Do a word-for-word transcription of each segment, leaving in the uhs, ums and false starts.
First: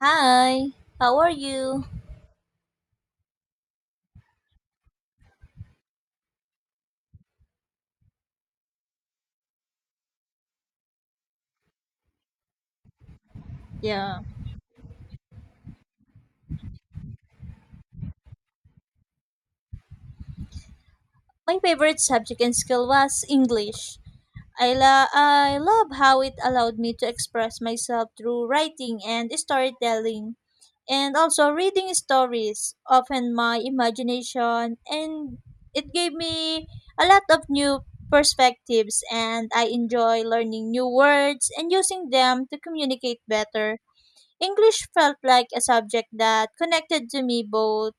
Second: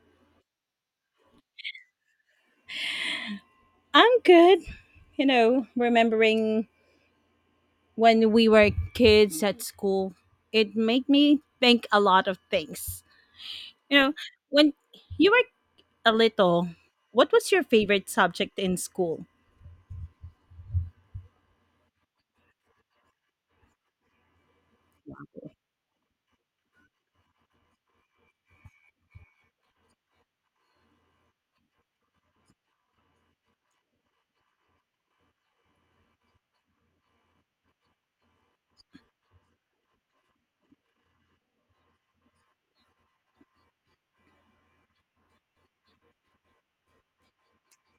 Hi, how are you? I'm good. You know, remembering when we were kids at school, it made me think a lot of things. You know, Yeah. when you were a little, what was your favorite subject in school? My favorite subject in school was English. I, lo- I love how it allowed me to express myself through writing and storytelling, and also reading stories, often my imagination, and it gave me a lot of new perspectives, and I enjoy learning new words and using them to communicate better. English felt like a subject that connected to me both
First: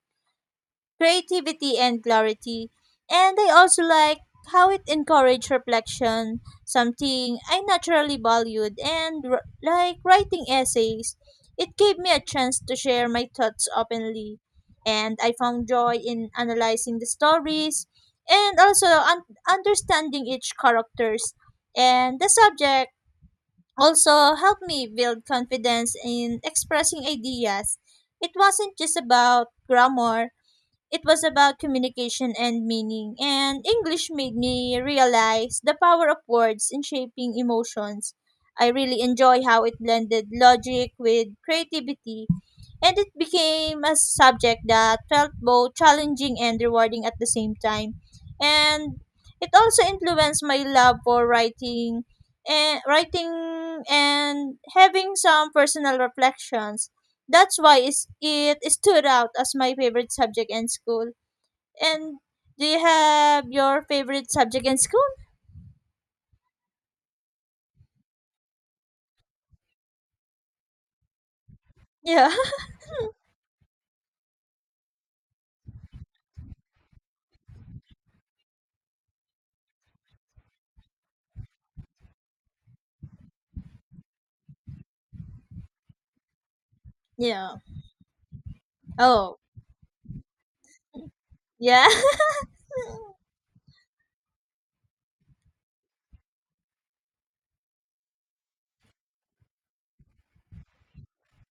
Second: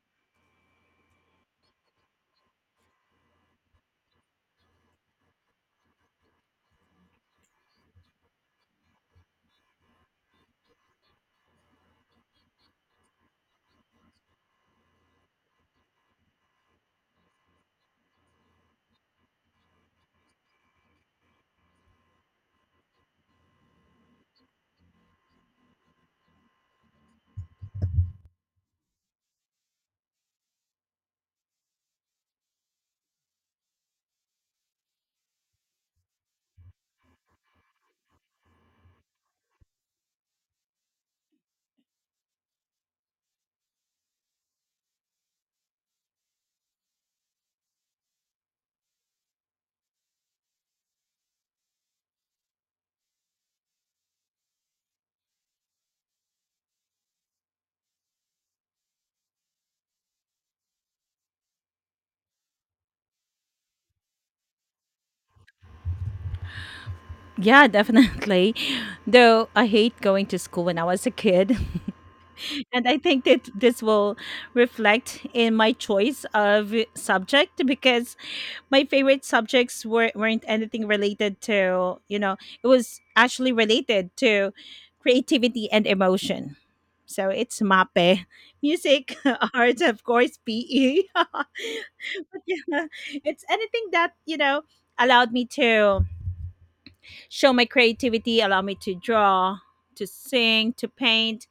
creativity and clarity. And I also like how it encouraged reflection, something I naturally valued, and r- like writing essays. It gave me a chance to share my thoughts openly, and I found joy in analyzing the stories and also un- understanding each characters. And the subject also helped me build confidence in expressing ideas. It wasn't just about grammar, it was about communication and meaning. And English made me realize the power of words in shaping emotions. I really enjoy how it blended logic with creativity and it became a subject that felt both challenging and rewarding at the same time. And it also influenced my love for writing and writing and having some personal reflections. That's why is- it stood out as my favorite subject in school. And do you have your favorite subject in school? Yeah, definitely. Though I hate going to school when I was a kid. Yeah. And I think that this will reflect in my choice of subject because my favorite subjects were, weren't anything related to, you know, it was actually related to creativity and emotion. So Yeah. it's M A P E, music, Oh. arts, of course, P E. But Yeah. yeah, it's anything that, you know, allowed me to show my creativity, allow me to draw, to sing, to paint,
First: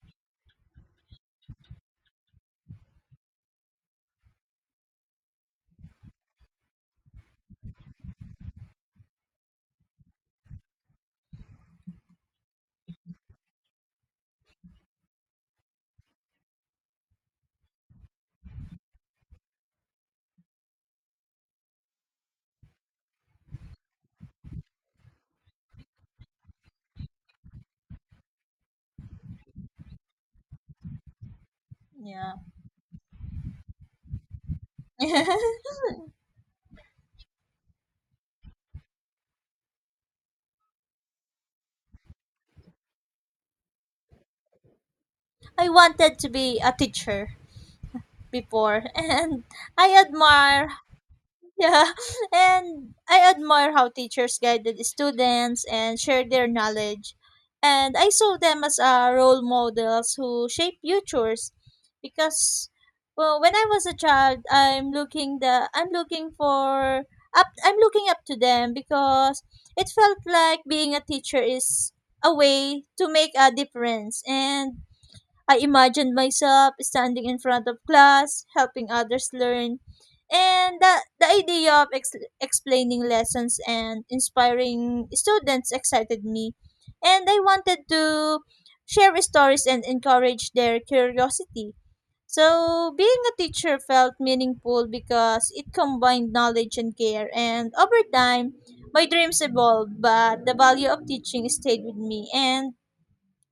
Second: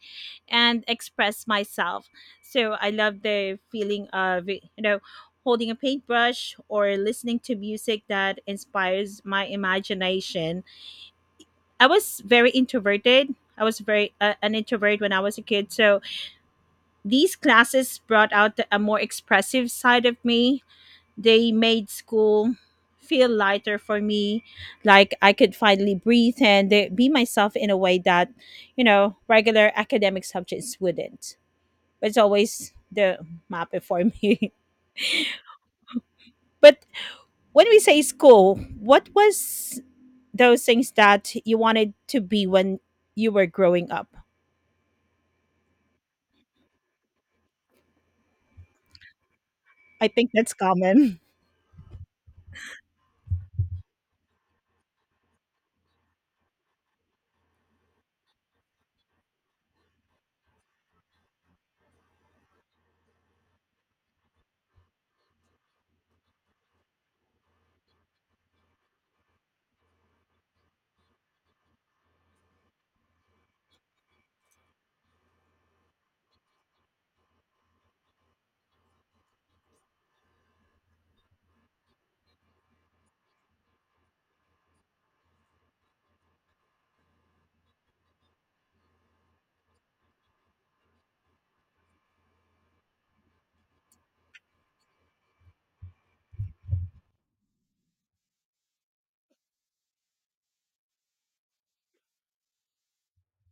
and express myself. So I love the feeling of, you know, holding a paintbrush or listening to music that inspires my imagination. I was very introverted. I was very uh, an introvert when I was a kid. So these classes brought out a more expressive side of me. They made school feel lighter for me, like I could finally breathe and uh, be myself in a way that, you know, regular academic subjects wouldn't. But it's yeah. always the M A P E for me. But when we say school, what was those things that you wanted to be when you were growing up? I wanted to be a teacher before. And I I think that's admire, common. yeah, and I admire how teachers guided students and shared their knowledge, and I saw them as uh, role models who shape futures because well, when I was a child, I'm looking the I'm looking for up I'm looking up to them because it felt like being a teacher is a way to make a difference, and I imagined myself standing in front of class, helping others learn. And the, the idea of ex- explaining lessons and inspiring students excited me. And I wanted to share stories and encourage their curiosity. So, being a teacher felt meaningful because it combined knowledge and care. And over time, my dreams evolved, but the value of teaching stayed with me. And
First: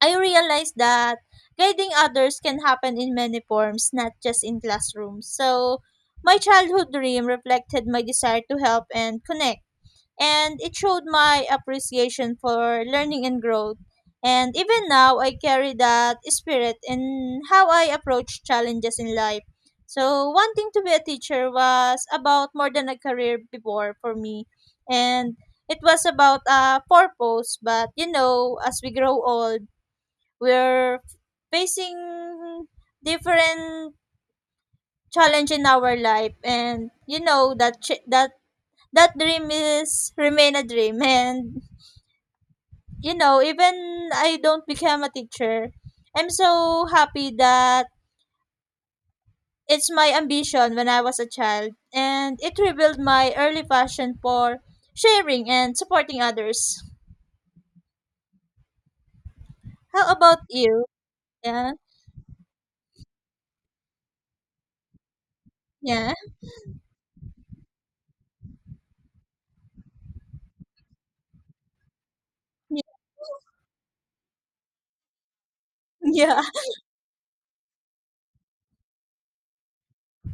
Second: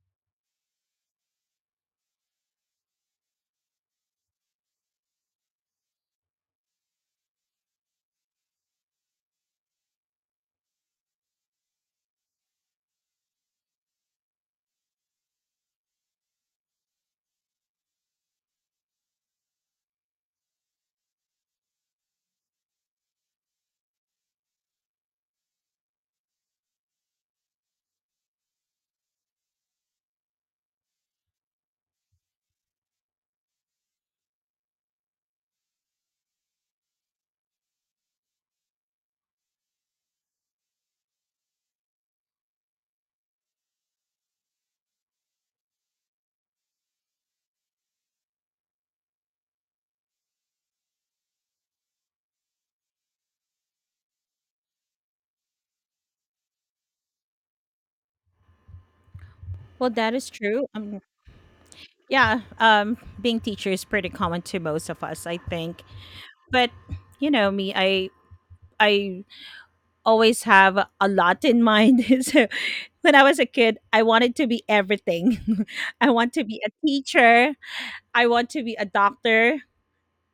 I realized that guiding others can happen in many forms, not just in classrooms. So, my childhood dream reflected my desire to help and connect, and it showed my appreciation for learning and growth. And even now, I carry that spirit in how I approach challenges in life. So, wanting to be a teacher was about more than a career before for me. And it was about a purpose, but you know, as we grow old, we're facing different challenge in our life, and you know that ch- that that dream is remain a dream. And you know, even I don't become a teacher, I'm so happy that it's my ambition when I was a child, and it revealed my early passion for sharing and supporting others. Well, How that is about true. you? Um, yeah. Yeah, um, being teacher is pretty common to most of us, I think. Yeah. But you know me, I I always have a lot in mind. So, when I was a kid, I wanted to be everything. I want Yeah. to be a teacher, I want to be a doctor,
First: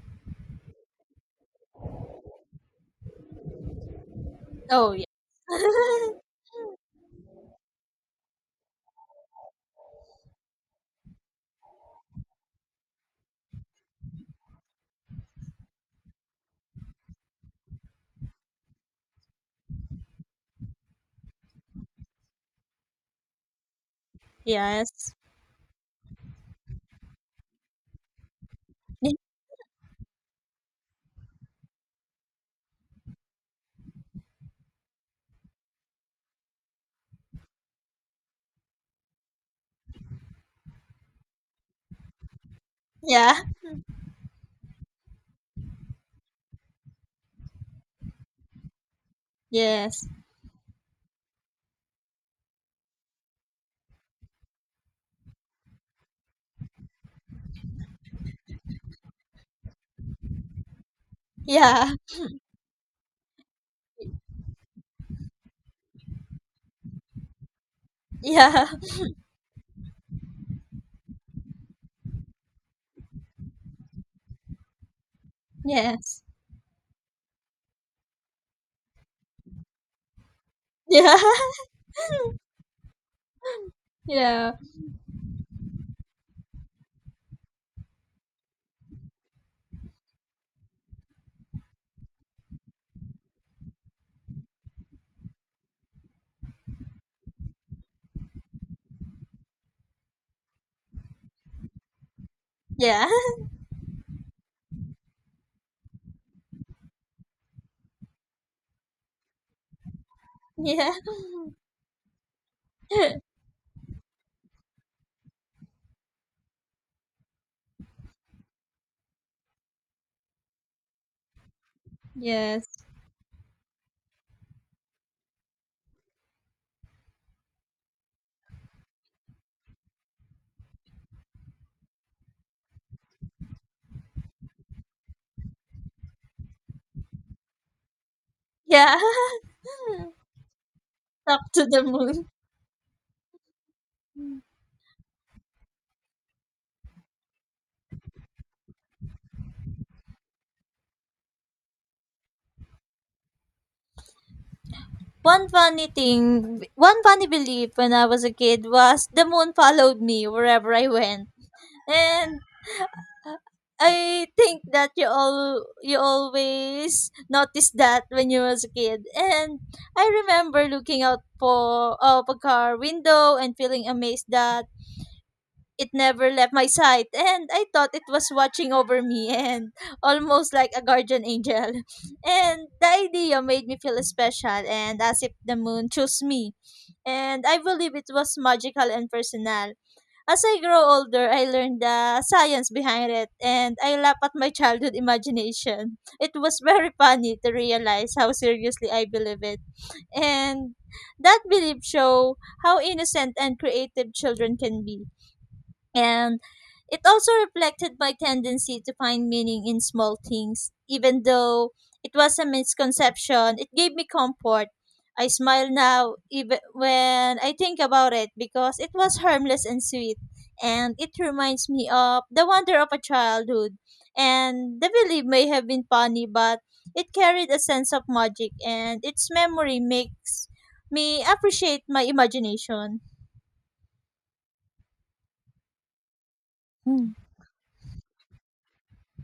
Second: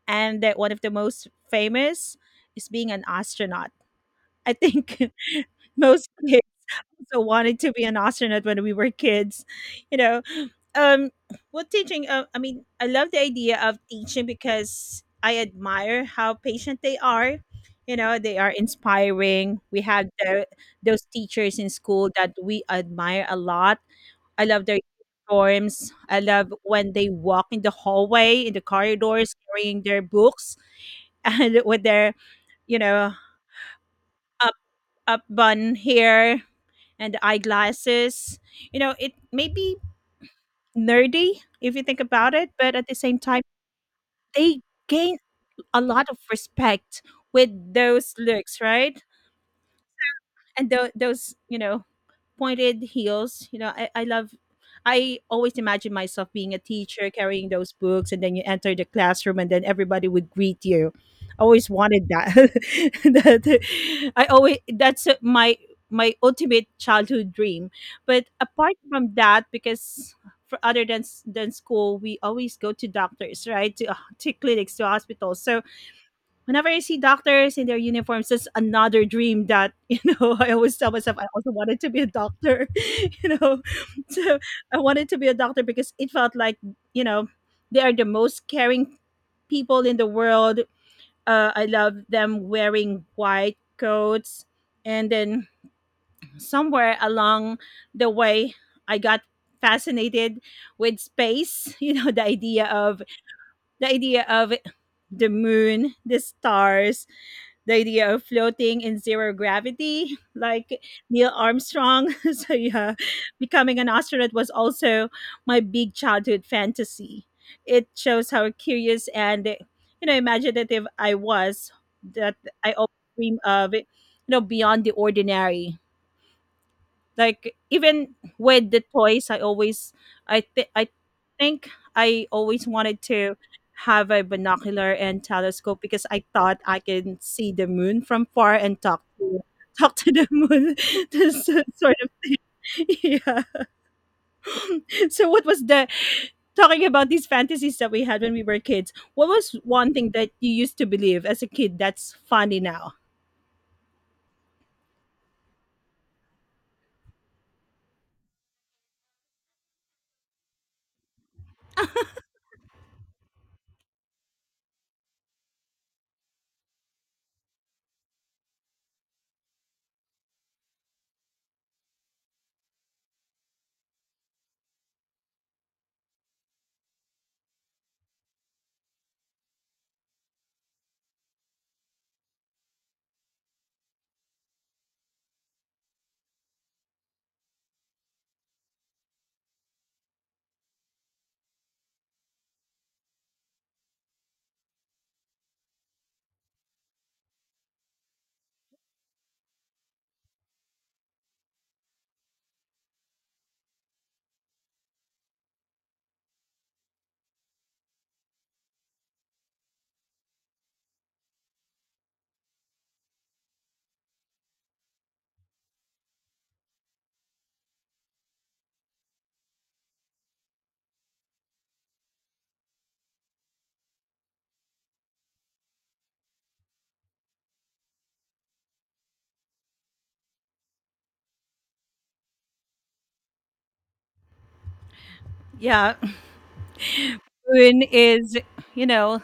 and that one of the most famous is being an astronaut. I Oh yeah. think most kids also wanted to be an astronaut when we were kids, you know. Um, what teaching? Uh, I mean, I love the idea of teaching because I admire how patient they are. You know, they are inspiring. We have the, those teachers in school that we admire a lot. I love their Yes. uniforms. I love when they walk in the hallway, in the corridors, carrying their books and with their, you know, up up bun hair and eyeglasses. You know, it may be nerdy if you think about it, but at the same Yeah. time, they gain a lot of respect with those looks, right? Yes. And tho- those, you know, pointed heels. You know, I, I love. I always imagine myself being a teacher carrying those books, and then you enter the classroom, and then everybody would greet you. I always Yeah. wanted that. That I always, that's my my ultimate childhood dream. But Yeah. apart from that, because for other than than school, we always go to doctors, right? To, to clinics, to hospitals. So Yes. whenever I see doctors in their uniforms, that's another dream that, you know, I always tell Yeah. myself I also wanted to be a doctor, you know. So Yeah. I wanted to be a doctor because it felt like, you know, they are the most caring people in the world. Uh, I love them wearing white coats. And then somewhere along the way, I got fascinated with space, you know, the idea of Yeah. the idea of the moon, the stars, the idea of floating in zero gravity, like Yeah. Neil Armstrong. So yeah, becoming an astronaut was also my big childhood fantasy. It shows how curious and, you know, imaginative I was, that Yes. I always dream of, you know, beyond the ordinary. Like even with the toys, I always I think I think I always wanted to have a binocular and telescope because I thought I can see the moon from far and Yeah. talk to talk to the moon. This Talk to the sort of moon. yeah. So what was the, talking about these fantasies that we had when we were kids, what was one thing that you used to believe as a kid that's funny now? One funny thing, one funny belief when I was a kid was the moon followed me wherever I went. And I think that you all you always noticed that when you was a kid. And I remember looking out for of a car window and feeling amazed that it never left my sight, and I thought it was watching over me, and almost like a guardian angel. And the idea made me feel special, and as if the moon chose me. And I believe it was magical and personal. As I grow older, I learned the science behind it, and I laugh at my childhood imagination. It was very funny to realize how seriously I believe it. And that belief show how innocent and creative children can be, and it also reflected my tendency to find meaning in small things. Even though it was a misconception, it gave me comfort. I smile now even when I think about it because it was harmless and sweet. And it reminds me of the wonder of a childhood. And the belief may have been funny, but it carried a sense of magic, and its memory makes me appreciate my imagination. Yeah, Hmm. moon is, you know,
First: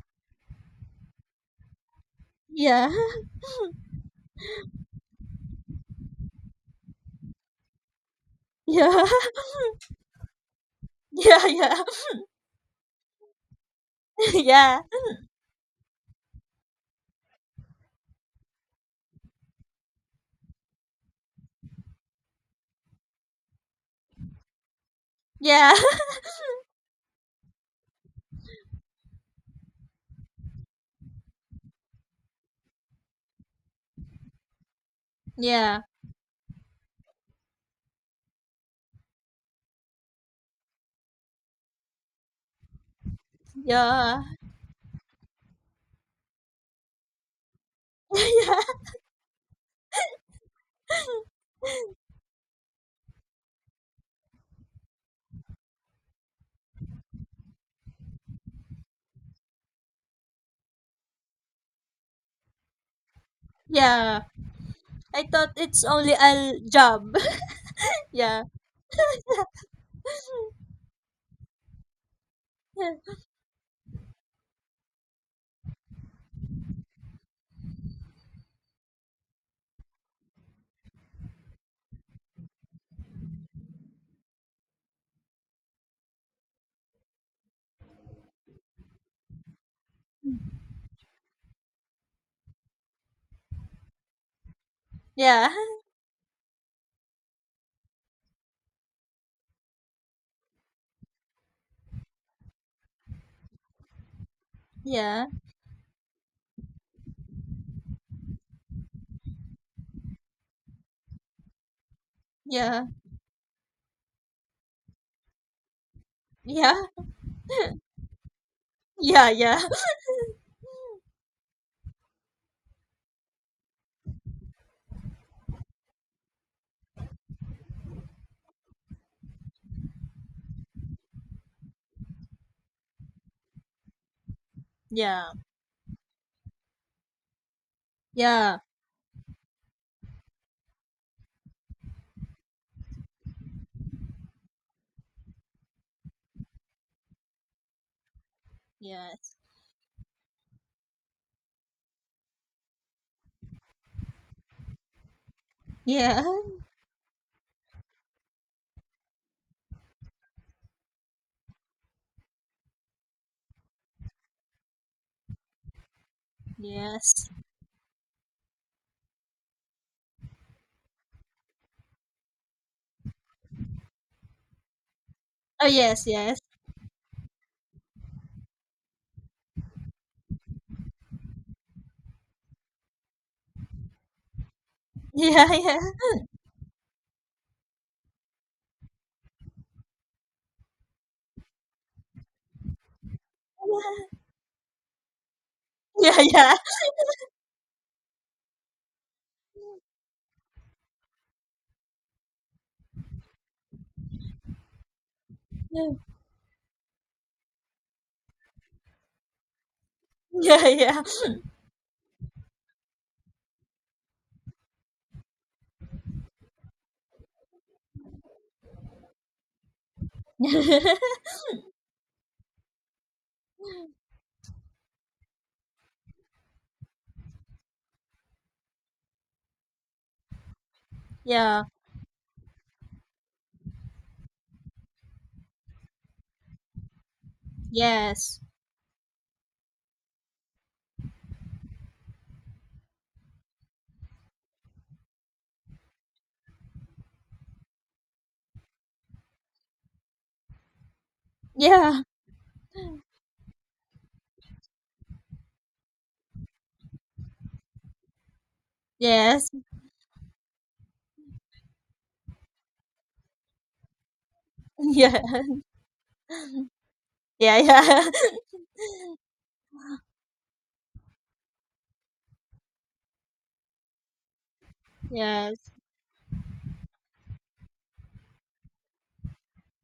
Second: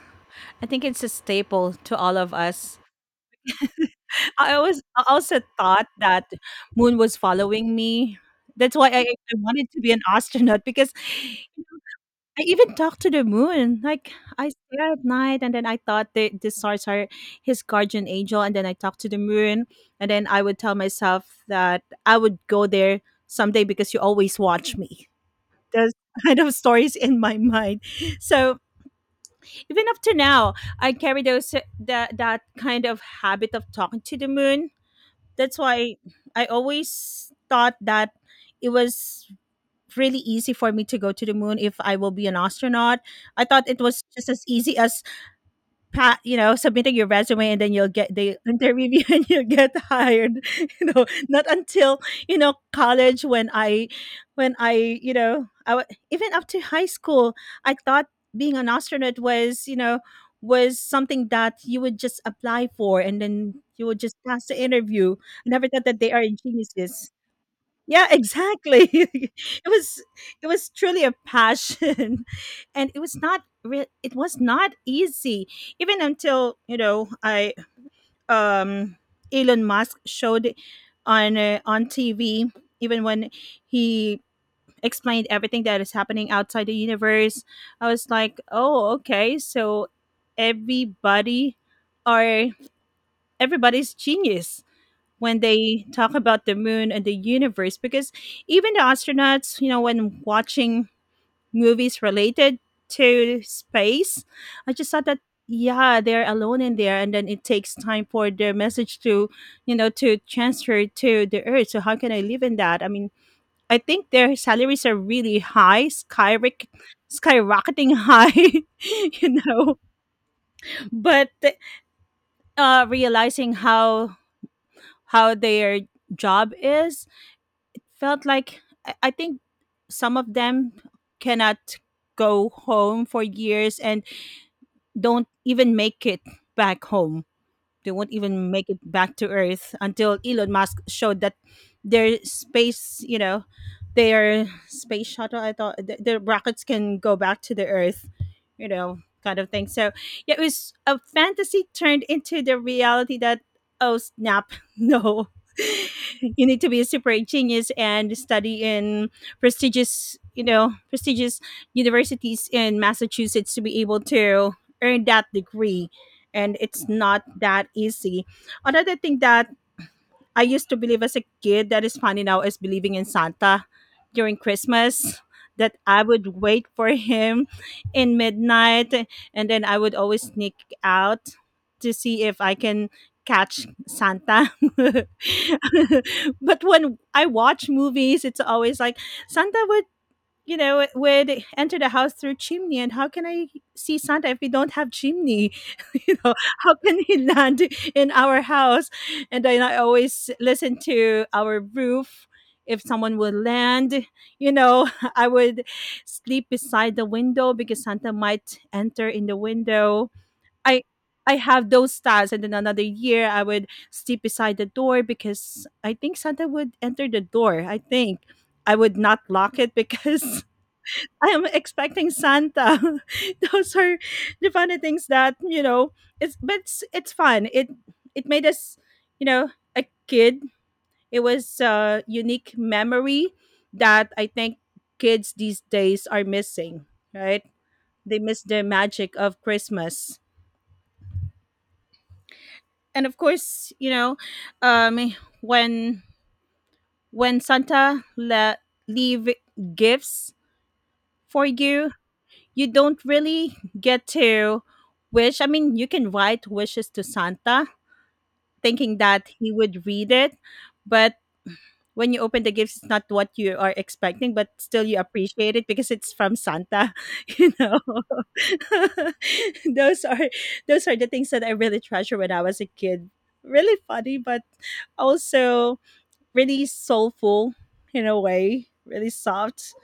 I think it's a staple to all of us. Yeah. I always, I also thought that moon was following me. That's why Yeah. I, I wanted to be an astronaut because Yeah, yeah. I even talked to the moon. Like I Yeah, stare at night, and then I thought that the stars are his guardian angel, and then I talked to the moon, and then I would tell myself that I would go there someday because you always watch me. yeah. There's kind of stories in my mind. So even up to now, I carry those that that kind of habit of talking to the moon. That's Yeah, why I always thought that it was really easy for me to go to the moon if I will be an astronaut. I thought it was yeah. just as easy as pa- you know, submitting your resume and then you'll get the Yeah, interview and you'll get hired. You know, not until, you know, college when i when i you know, I w- even up to high school I thought being an astronaut was, you know, was something that you would just apply for and then you would just yeah. pass the interview. I I thought never it's thought that they only are a geniuses. job. Yeah, Yeah, exactly. It was it was truly a passion, and it was not re- it was not easy. Even until, you know, I um, Elon Musk showed on uh, on T V. Even when he explained everything that is happening outside the universe, I was like, oh, okay, so everybody are everybody's genius when yeah, they talk about the moon and the universe because even the astronauts, you know, when watching movies related to space I just thought that yeah, yeah they're alone in there and then it takes time for their message to, you know, to transfer to the earth. So how can I live in that? yeah, I mean, I think their salaries are really high, skyrock- yeah, skyrocketing high. You yeah, know, but uh realizing how how their job is felt like, I I think some of them cannot go home for years and yeah. don't even make it back home, they won't even Yeah, make it back to Earth, until Elon Musk showed that their space, you know, their space shuttle, I thought, th- their rockets can go back to the Earth, you know, yeah, yes, kind of thing. So yeah, it was a fantasy turned into the reality that, oh, snap, no. yeah, You need to be a super genius and study in prestigious, you know, prestigious universities in Massachusetts to be able to earn that degree, and it's not yes. that easy. Another thing that I used to believe as a kid that is funny now is believing in Santa during Christmas. Oh That I yes, yes. would wait for him in midnight, and then I would always sneak out to see if I can catch Santa. But when I watch movies, it's always like Santa would, you know, would enter the house through chimney, and how can I see Santa if we don't have chimney? You know, how can he land in our house? And then I always listen to our roof. If someone would land, you know, I would sleep beside the window because Santa might enter in the window. I I have those styles, and then another year I would sleep beside the door because I think Santa would enter the door. I think I would not lock it because I am expecting Santa. Those are the funny things that, you know. It's, but it's, it's fun. It it made us, you know, a kid. Yeah, yeah, yeah, yeah, yeah, yeah, It was yeah. Yeah, a unique memory that I think kids these days are missing. Right? They yes, miss the magic of Christmas. And of course, you know, um, when when Santa le- leave gifts for you, yeah, you don't really get to wish. I mean, you can write wishes to Santa thinking that he yes. would read it, but when you open the gifts, it's not what you are expecting, but still you Yeah, appreciate it because it's from Santa, you yeah, know. yeah. those are those are the things that I really treasure when I was a kid. Really funny, but Yes. also really soulful in a way, really soft.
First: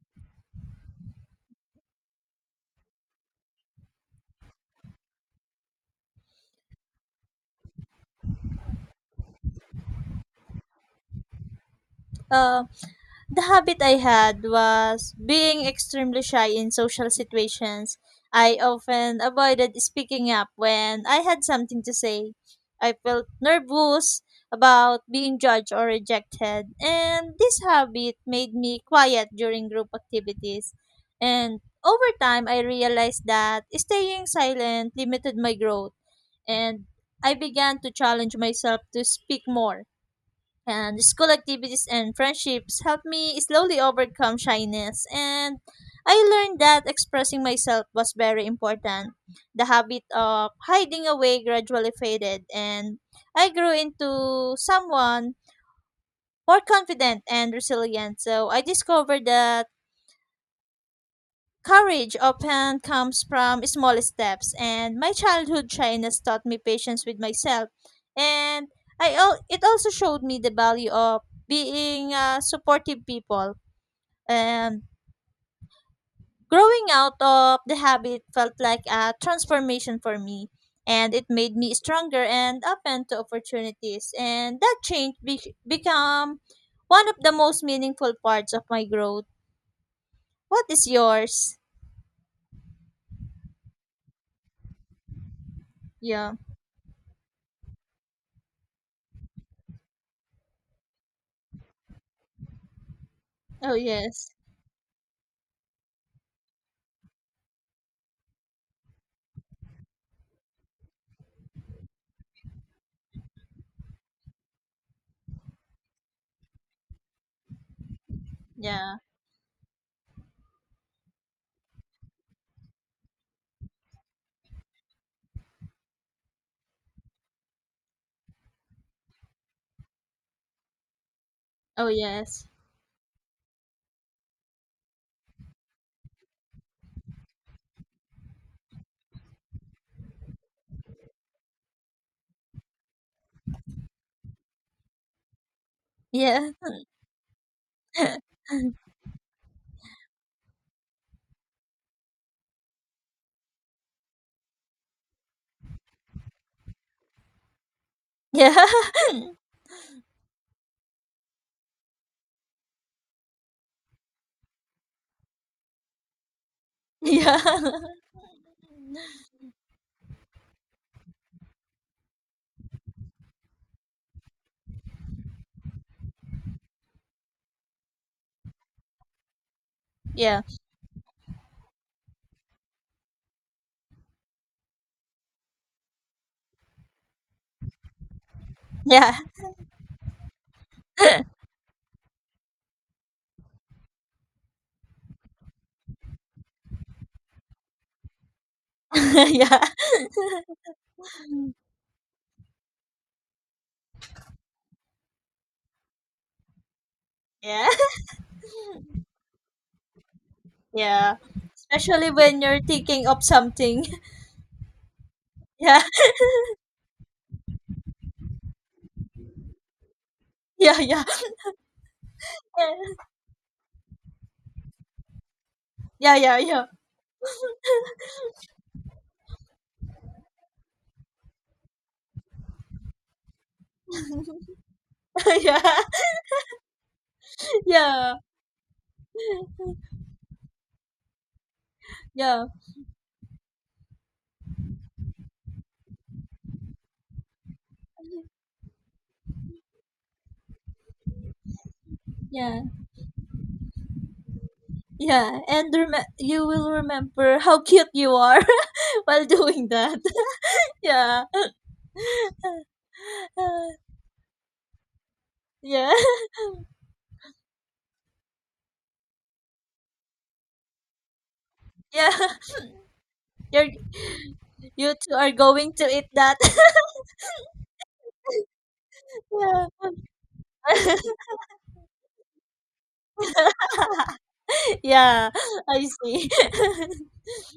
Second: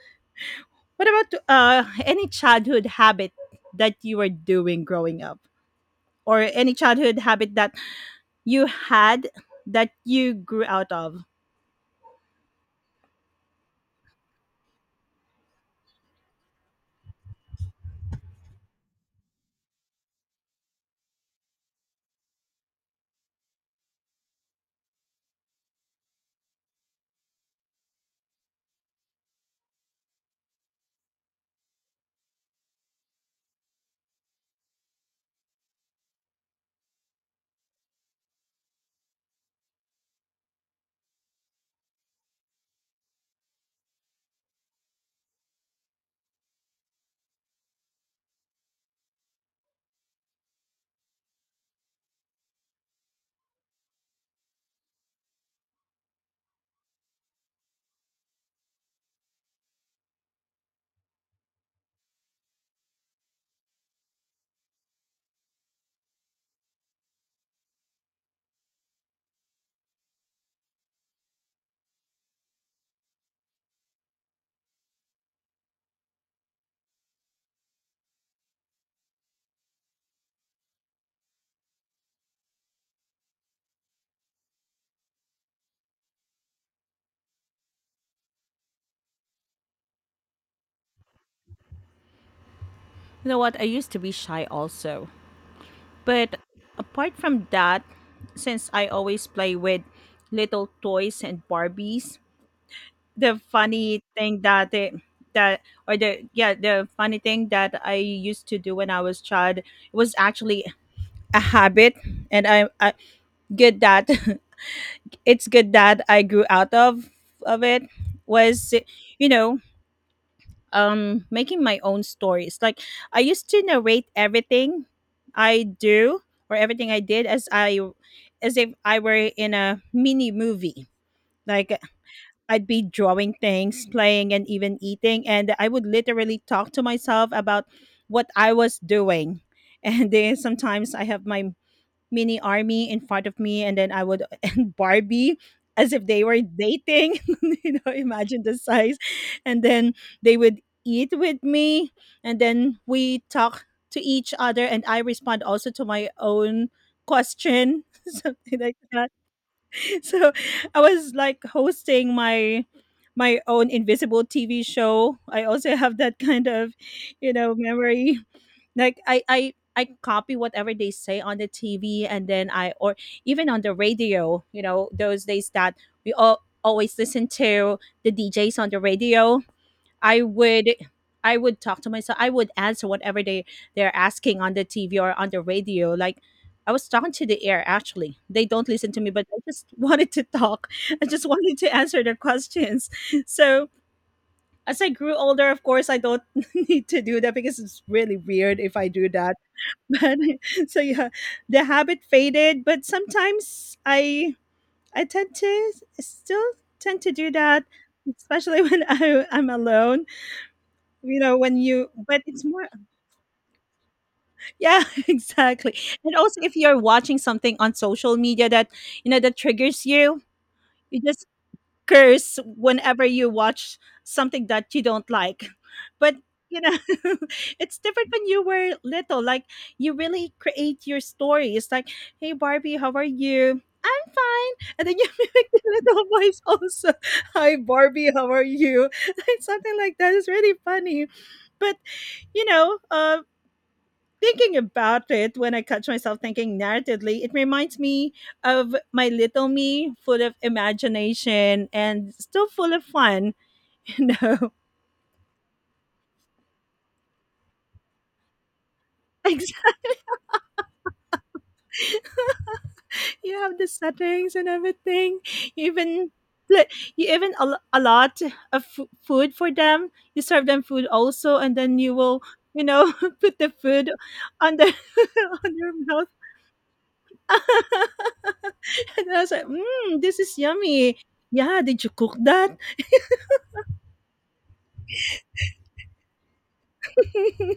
What about uh any childhood habit that you were doing growing up, or any childhood habit that you had that you grew out of? Um. The habit I had was being extremely shy in social situations. I often avoided speaking up when I had something to say. I felt nervous about being judged or rejected, and this habit made me quiet during group activities. And over time, I realized that staying silent limited my growth, and I began to challenge myself to speak more, and school activities and friendships helped me slowly overcome shyness, and I learned that expressing myself was very important. The habit of hiding away gradually faded, and I grew into someone more confident and resilient. So I discovered that courage often comes from small steps, and my childhood shyness taught me patience with myself, and I al- it also showed me the value of being uh, supportive people. And growing out of the habit felt like a transformation for me, and it made me stronger and open to opportunities. And that change be- become one of the most meaningful parts of my growth. What is yours? You know what? I used to be shy also. Yeah. But apart from that, since I always play with little toys and Barbies, the Oh funny yes. thing that it that or the yeah, the funny thing that I used to do when I was child was actually a habit, and I, I good that it's good that I grew out of of it, was, Yeah. you know, um making my own stories. Like I used to narrate everything I do or everything I did, as I as if I were in a mini movie. Like Oh yes. I'd be drawing things, playing, and even eating. And I would literally talk to myself about what I was doing. And then sometimes I have my mini army in front of me, and then I would and Barbie as if they were Yeah. dating. You know, imagine the size. And then they would eat with me, and then we talk to each other, and I respond also to my own question, Yeah. something like that. So I was like hosting my my own invisible T V show. I also have that kind of, you Yeah. know, memory. Like I I I copy whatever they say on the T V, and then I or even on the radio, you know, those days that we all always listen to the D Js on the radio. I Yeah. would I would talk to myself. I would answer whatever they they're asking on the T V or on the radio. Like I was talking to the air actually. They don't listen to me, Yeah. but I just wanted to talk. I just wanted to answer their questions. So as I grew older, of course, I don't need to do that because it's really weird if I do that. Yeah. But so yeah, the habit faded. But sometimes I I tend to still tend to do that, Yeah. especially when I, I'm alone, Yeah. you know, when you, Especially but when it's you're more. thinking of something. Yeah, exactly. Yeah. And also if you're watching something on social media that, you know, that triggers you, Yeah. you Yeah. just curse whenever you watch something that you don't like. Yeah. But Yeah. you Yeah. know, it's different when you were little. Like you really create your story. It's like, hey Barbie, how are you? I'm fine. And then you make the Yeah. little voice also. Hi Barbie, Yeah. how are you? Like something like that is really funny. But you Yeah. know, uh, thinking about it, when I catch myself thinking narratively, it reminds me of my little me, full of imagination and still Yeah. full of fun. You know, Yeah. And rem- you will remember how cute you are while like doing that. Yeah. you have the settings and everything. You Yeah. even pla- you even a, a lot of f- food for them. You serve them food also, and then you Yeah. will. You know, Put the You're, food on the you two are on your going to eat mouth. that. And I was like, Yeah. mm, this is yummy. Yeah, did you cook that? Yeah, I see.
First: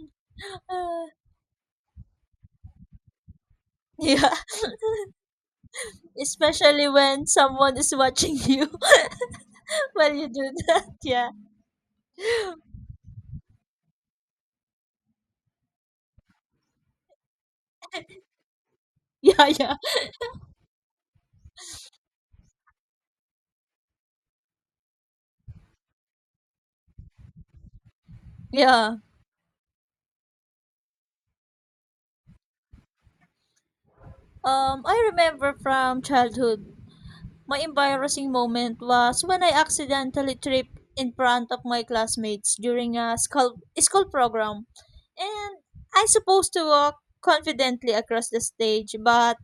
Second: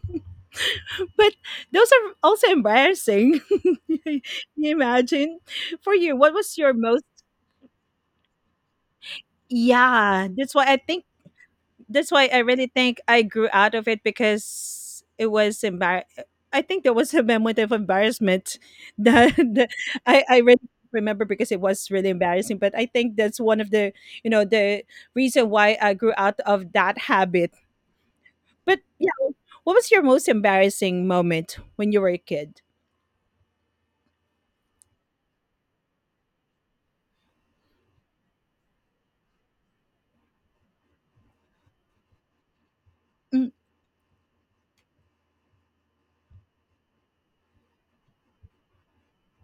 Uh, But those are also embarrassing. you yeah, Imagine for you, what was your especially most? when someone is watching you while Yeah, you do that's why I that. think Yeah. that's why I really think I grew out of it because it was embar. I think there was a moment of embarrassment that, Yeah, that yeah, I I really remember because it was really embarrassing. But I think that's one of the, you know the reason why I grew out of that habit. But yeah. yeah, what was your most embarrassing moment when you were a kid? Um, I remember from childhood, my embarrassing moment was when I accidentally tripped in front of my classmates during a Mm. school school program, and I supposed to walk confidently across the stage, but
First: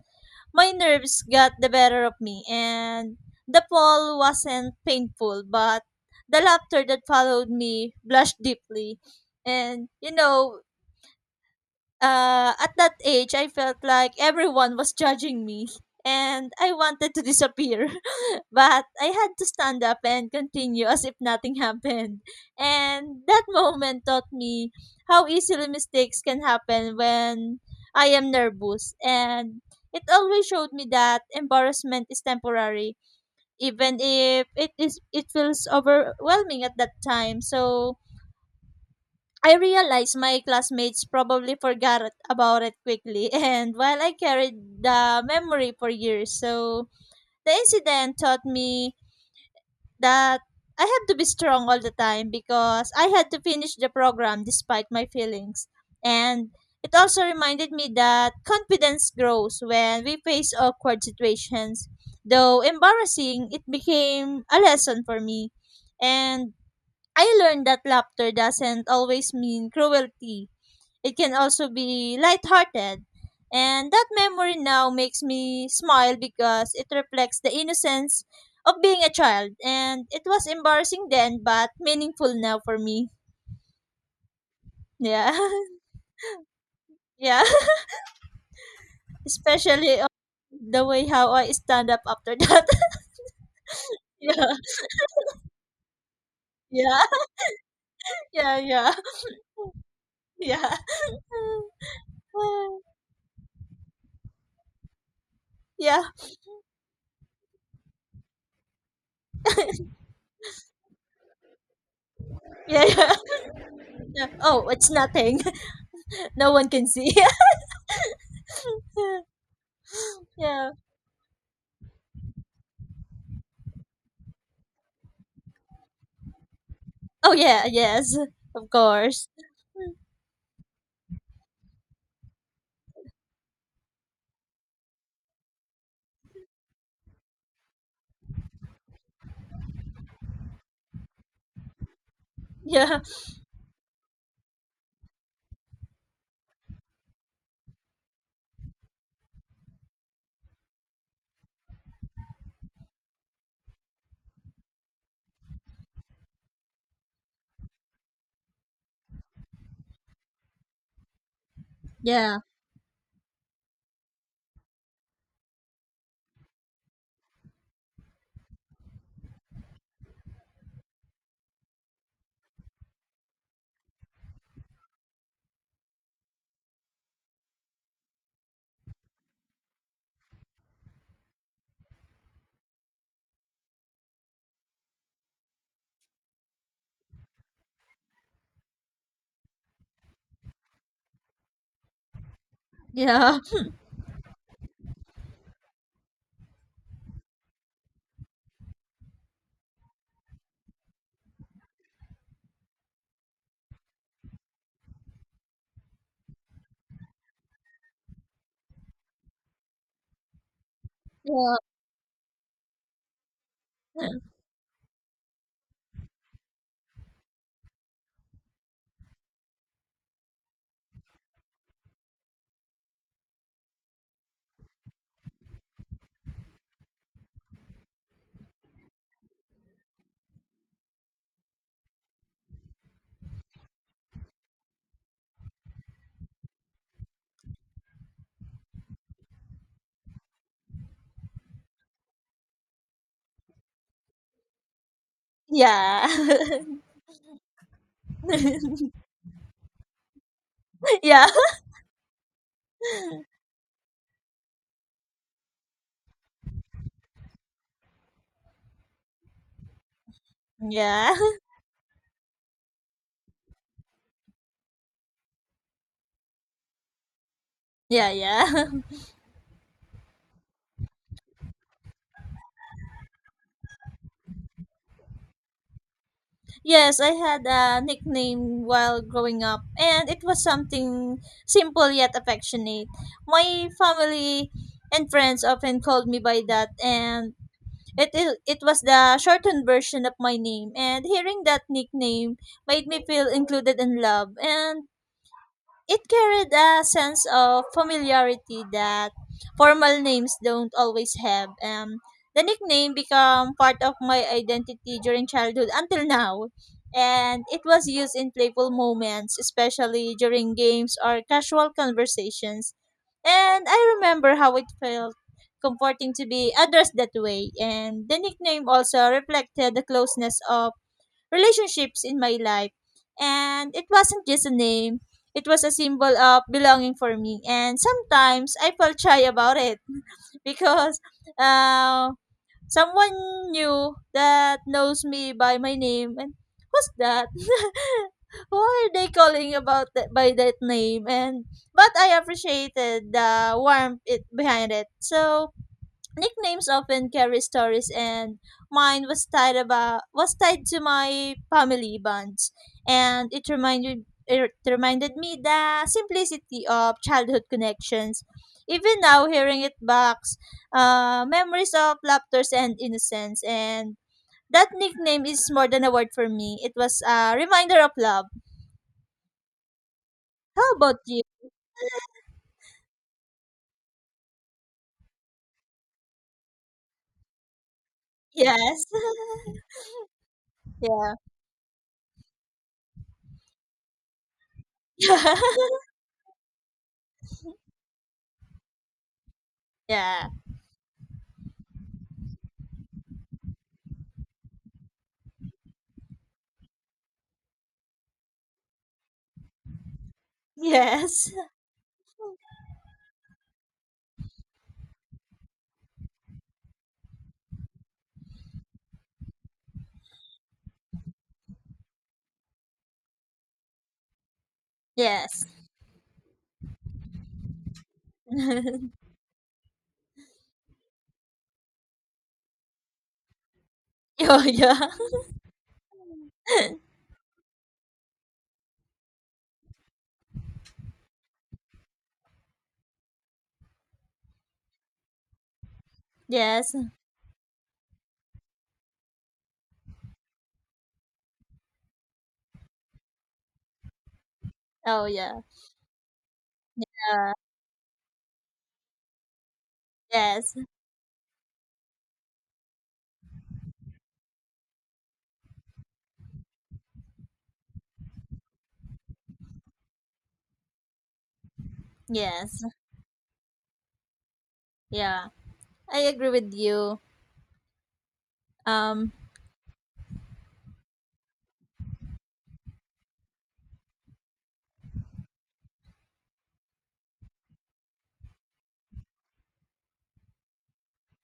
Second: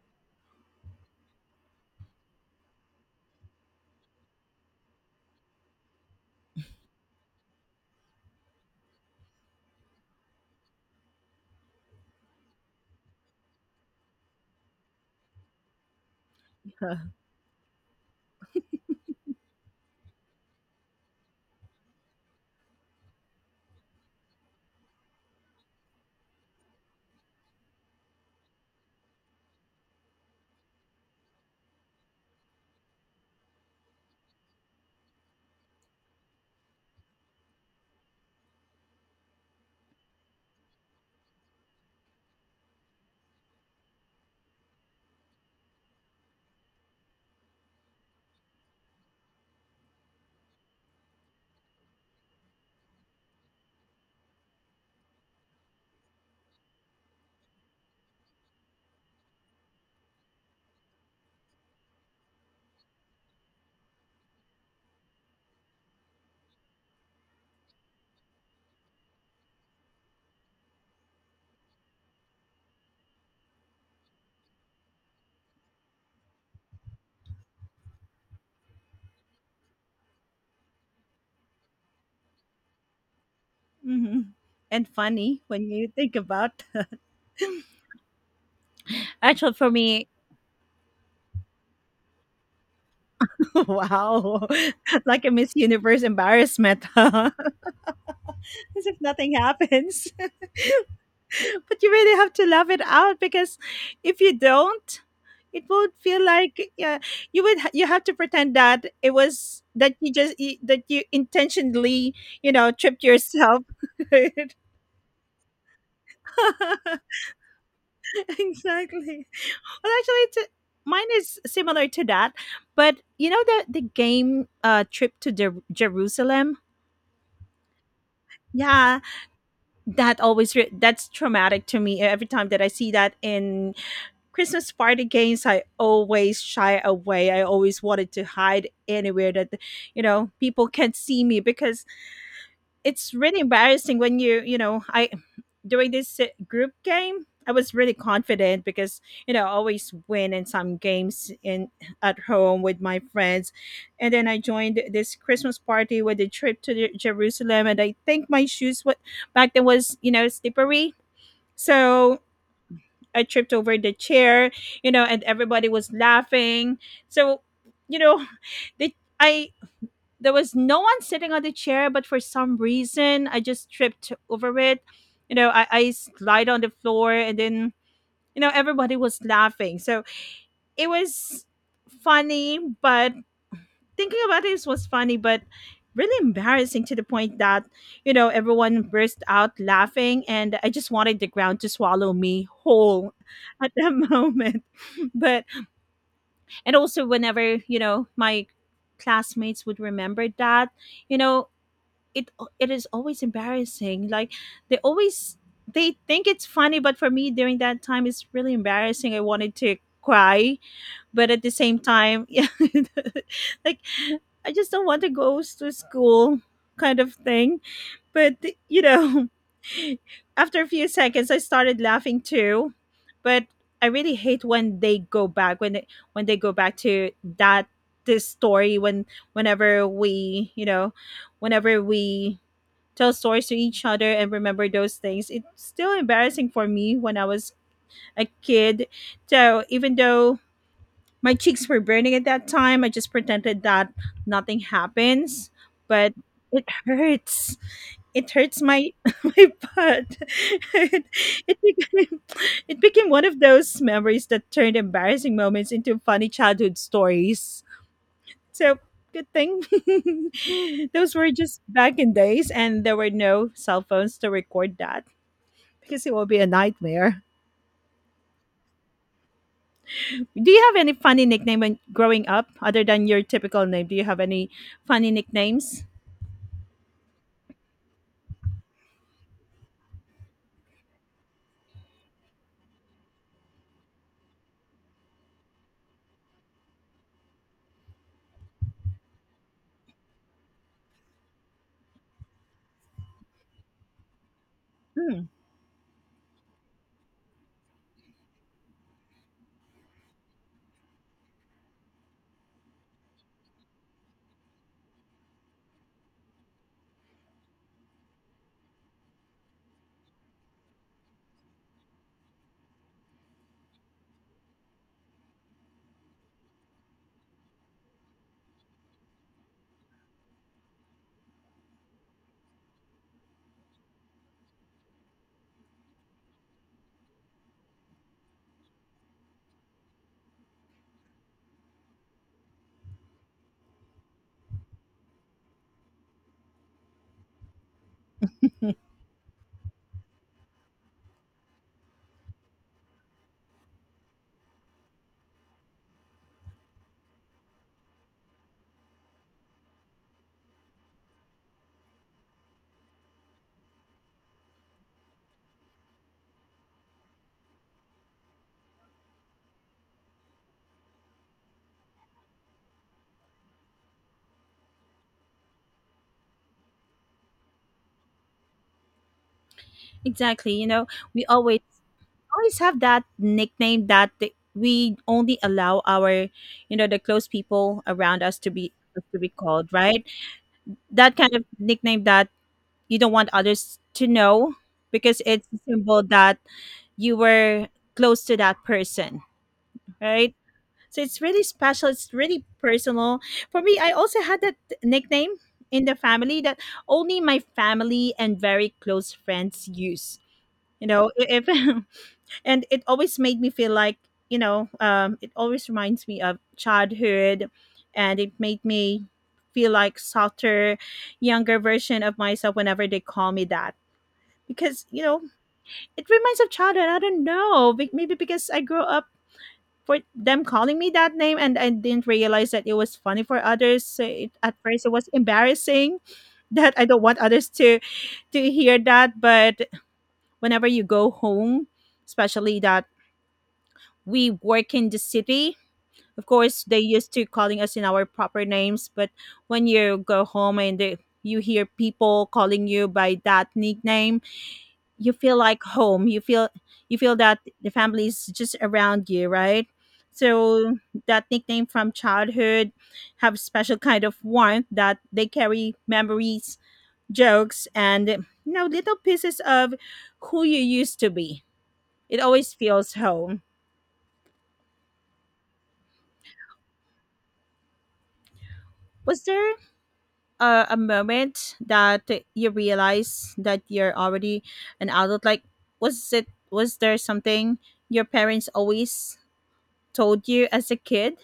my nerves got the better of me, and the fall wasn't painful, but the laughter that followed me blushed deeply. And, you know, uh, at that age, I felt like everyone was judging me, and I wanted to disappear. But I had to stand up and continue as if nothing happened. And that moment taught me how easily mistakes can happen when I am nervous. And it always showed me that embarrassment is temporary, even if it is it feels overwhelming at that time. So I realized my classmates probably forgot it- about it quickly, and while I carried the memory for years, so the incident taught me that I had to be strong all the time because I had to finish the program despite my feelings. And it also reminded me that confidence grows when we face awkward situations. Though embarrassing, it became a lesson for me. And I learned that laughter doesn't always mean cruelty. It can also be lighthearted. And that memory now makes me smile because it reflects the innocence of being a child. And it was embarrassing then, but meaningful now for me. Mhm. And Yeah. funny when you think about. Yeah. Actually, for Especially me, uh, the way how I stand up after that. Yeah. wow, like a Miss Universe embarrassment, Yeah. huh? As Yeah. if nothing happens. Yeah. Yeah. But you really have to love it out, because if you don't, it would Yeah, feel like, yeah, you would ha- you have to pretend that it was, that you just you- that you intentionally, you know yeah, tripped yeah, yourself. yeah. Right? Oh, it's nothing. No one can see. Exactly. Well, actually, it's, Yeah. mine is similar to that. But you know the the game, uh trip to Jer- jerusalem Oh, yeah, yes. Of Yeah, course. that always re- that's traumatic to me every time that I see that in Christmas party games. I always shy away. I always wanted to hide anywhere that you know people can't see me, because Yeah, it's really embarrassing when you you know I, during this uh, group game. I was really confident because, you know I always win in some games in at home with my friends, and then I joined this Christmas party with a trip to Jerusalem, and I think my shoes what back then was, you know slippery, so yeah. I tripped over the chair, you know, and everybody was laughing. So, you know, the I there was no one sitting on the chair, but for some reason I just tripped over it. You know, I, I slide on the floor, and then, you know, everybody was laughing. So it was funny, but thinking about this was funny, but really embarrassing, to the point that, you know, everyone burst out laughing, and I just wanted the ground to swallow me whole Yeah. at that moment. But, and also whenever, you know, my classmates would remember that, you know, it, it is always embarrassing. Like they always, they think it's funny, but for me during that time, it's really embarrassing. I wanted to cry, but at the Yeah. same time, yeah, like I just don't want to go s- to school kind of thing. But you know, after a few seconds, I started laughing too. But I really hate when they go back, when they, when they go back to that, this story, when, whenever we, you know whenever we tell stories to each other and remember those things, it's still embarrassing for me when I was a kid. So even though my cheeks were burning at that time, I just pretended that nothing happens, Yeah. but it hurts. It hurts my my butt. It, Yeah. it became it became one of those memories that turned embarrassing moments into funny childhood stories. So good thing those Yeah. were just back in days, and there were no cell phones to record that, because it will be a nightmare. Yeah, yeah. Do you have any funny nickname when growing up other than your typical name? Do you have any funny nicknames? Yes, I had a nickname while growing up, and it was something simple yet affectionate. My family and friends often called me by that, and it is it was the shortened version of my name, and hearing that nickname made me feel included and loved, and Mm, it carried a sense of familiarity that formal names don't always have. Um, the nickname became part of my identity during childhood until now. And it was used in playful moments, especially during games or casual conversations. And I remember how it felt comforting to be addressed that way. And the nickname also reflected the closeness of relationships in my life. And it wasn't just a name, it was a symbol of belonging for me. And sometimes I felt shy about it because uh, someone new that knows me by my name and who's that? Who are they calling about that, by that name? And but I appreciated the warmth it behind it. So nicknames often carry stories, and mine was tied about was tied to my family bonds, and it reminded it reminded me the simplicity of childhood connections. Even now, hearing it back, uh, memories of laughter and innocence, and that nickname is more than a word for me. It was a reminder of love. exactly. How You know, about you? we always always have that nickname that th- we only allow our, you know, the close people around us to be Yes. to be called, right? Yeah. That kind of nickname that you don't want others to know because it's a symbol that you were close to that person, Yeah. right? So it's really special. It's really personal. For me, I also had that nickname in the family that only my family and very close friends use. You know, Yes. i- if and it always made me feel like, you know, um, it always reminds me of childhood, and it made me feel like softer, younger version of myself whenever they call me that, because you know Yes. it reminds of childhood. I don't know, be- maybe because I grew up for them calling me that name, and I didn't realize that it was funny for others. So it, Yeah. at Yeah. first, it was embarrassing that I don't want others to to hear that, but whenever you go home, especially that we work in the city, of course Yes. they used to calling us in our proper names, but when you go home and they, you hear people calling you by that nickname, Oh you feel yeah. like home, you feel you feel Uh, that the family is just around you, right? yes. So that nickname from childhood have special kind of warmth, that they carry memories, jokes, and, you know little pieces of who you used to be. It always Yes. feels home. Yeah. I agree with you. Um, Was there a, a moment that you realize that you're already an adult, like was it was there something your parents always told you as a kid?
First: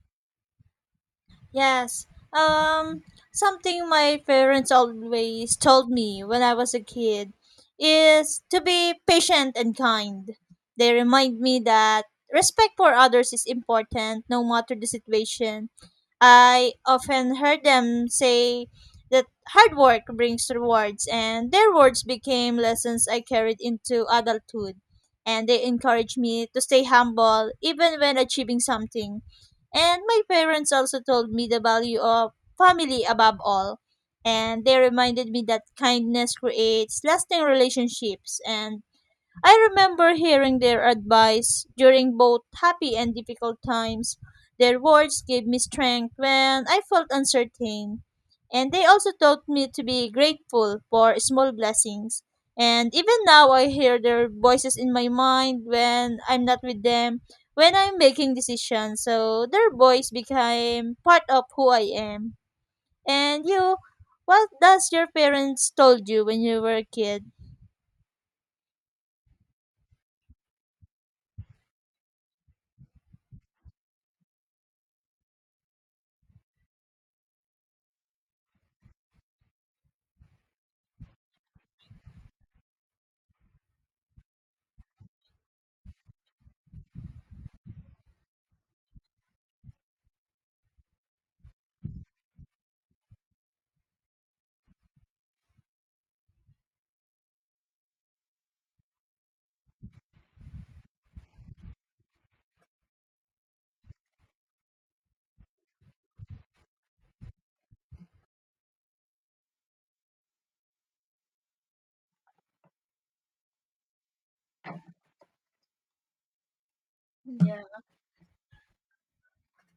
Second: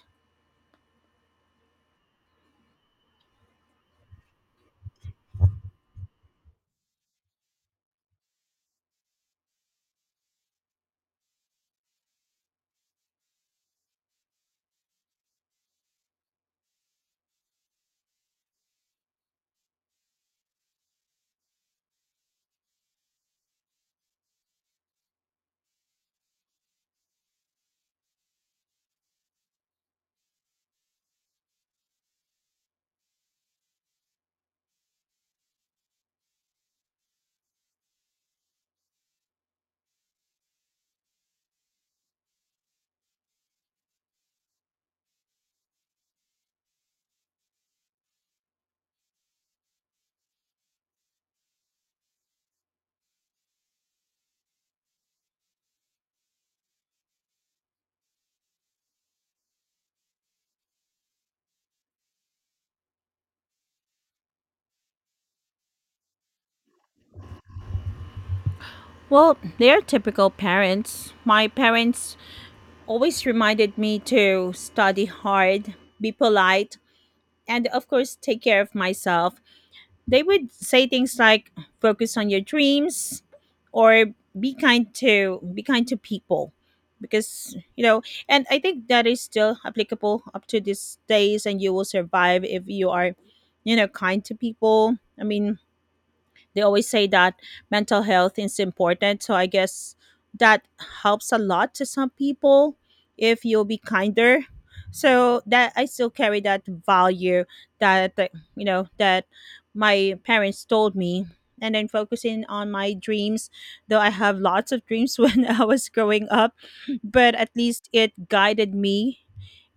yes. Um, something my parents always told me when I was a kid is to be patient and kind. They remind me that respect for others is important no matter the situation. I often heard them say that hard work brings rewards, and their words became lessons I carried into adulthood. And they encouraged me to stay humble even when achieving something. And my parents also told me the value of family above all. And they reminded me that kindness creates lasting relationships, and I remember hearing their advice during both happy and difficult times. Their words gave me strength when I felt uncertain, and they also taught me to be grateful for small blessings. And even now, I hear their voices in my mind when I'm not with them, when I'm making decisions. So their voice became part of who I am. And you, what does your parents told you when you were a kid? Well, they're typical parents. My parents always reminded me to study hard, be polite, and of course, take care of myself. They would say things like focus on your dreams, or be kind to be kind to people, because, you know and I think that is still applicable up to these days, and you will survive if you are, you know kind to people. I mean, they always say that mental health is important, so I guess that helps a lot to some people if you'll be kinder. So that I still carry that value that that, you know that my parents told me, and then focusing on my dreams, though I have lots of dreams when I was growing up, but at least it guided me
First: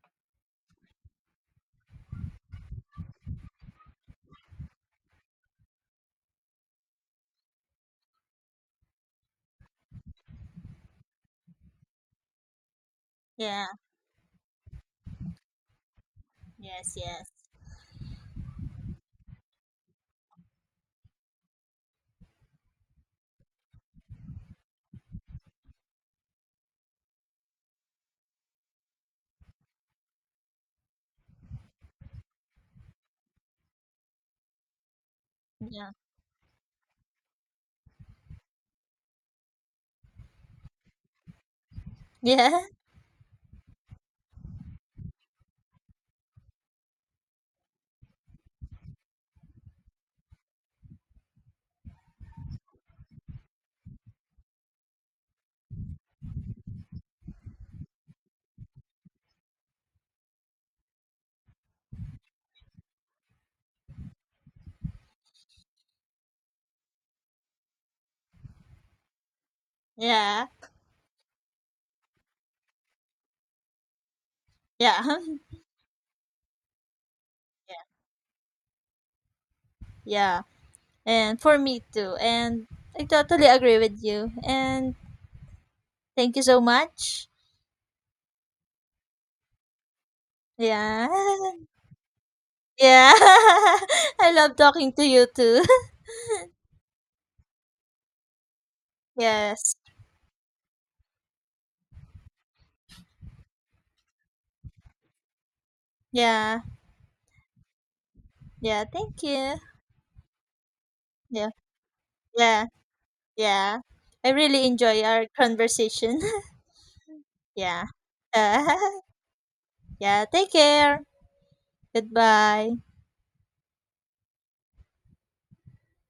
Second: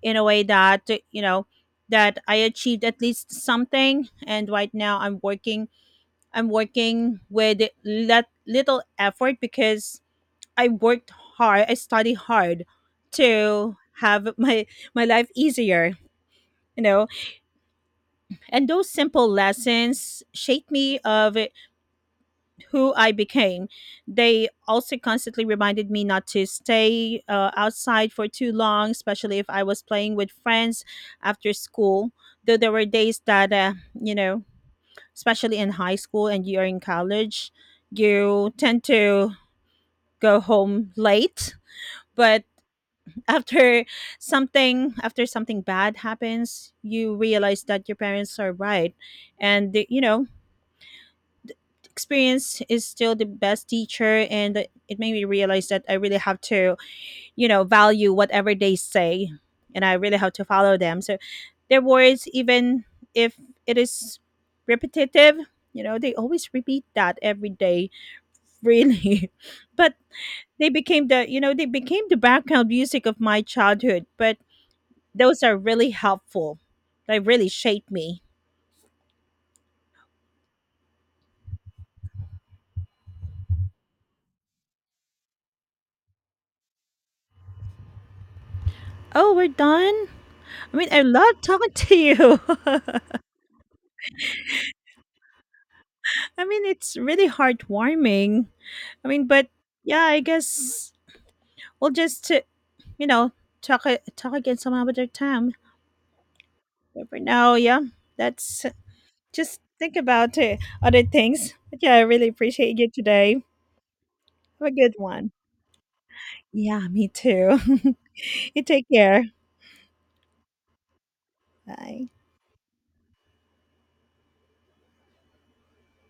in a way that, you know that I achieved at least something, and right now i'm working I'm working with let little effort, because I worked hard, I study hard Yeah. to have my my life easier, you Yes. know. Yes. And those simple lessons shaped me of it- who I became. They also constantly reminded me not to stay uh, outside for too long, especially if I was playing with friends after school. Though there were days that uh, you know, especially in Yeah. high school, and you're in college, you tend to go home late, but Yeah, after something, after something bad happens, you realize that your parents are right, and the, you know, experience is still the best teacher. And it made me realize that I really have to, you know value whatever they say, and I really have to follow them. So their words, even if it is repetitive, you know, they always repeat that every day, really. But yeah, they became the, you know they became the background music of my childhood, but yeah. those are really helpful. They really Yeah, shaped me. yeah. And for me too. And I totally agree with you. And thank you so much. Oh, we're done. I mean, I Yeah. love talking to you. Yeah. I love talking to you too. I mean, it's really heartwarming. I mean, but Yes. yeah, I guess we'll just, uh, you know, talk a- talk again some other time, Yeah, but for now, yeah, that's yeah. Thank just you. think about, uh, other Yeah, things, but yeah, I really yeah, appreciate you today. yeah. I really Have a good enjoy our one. conversation. Yeah, me too. Yeah. You take Yeah. care. Take care. Bye. Goodbye.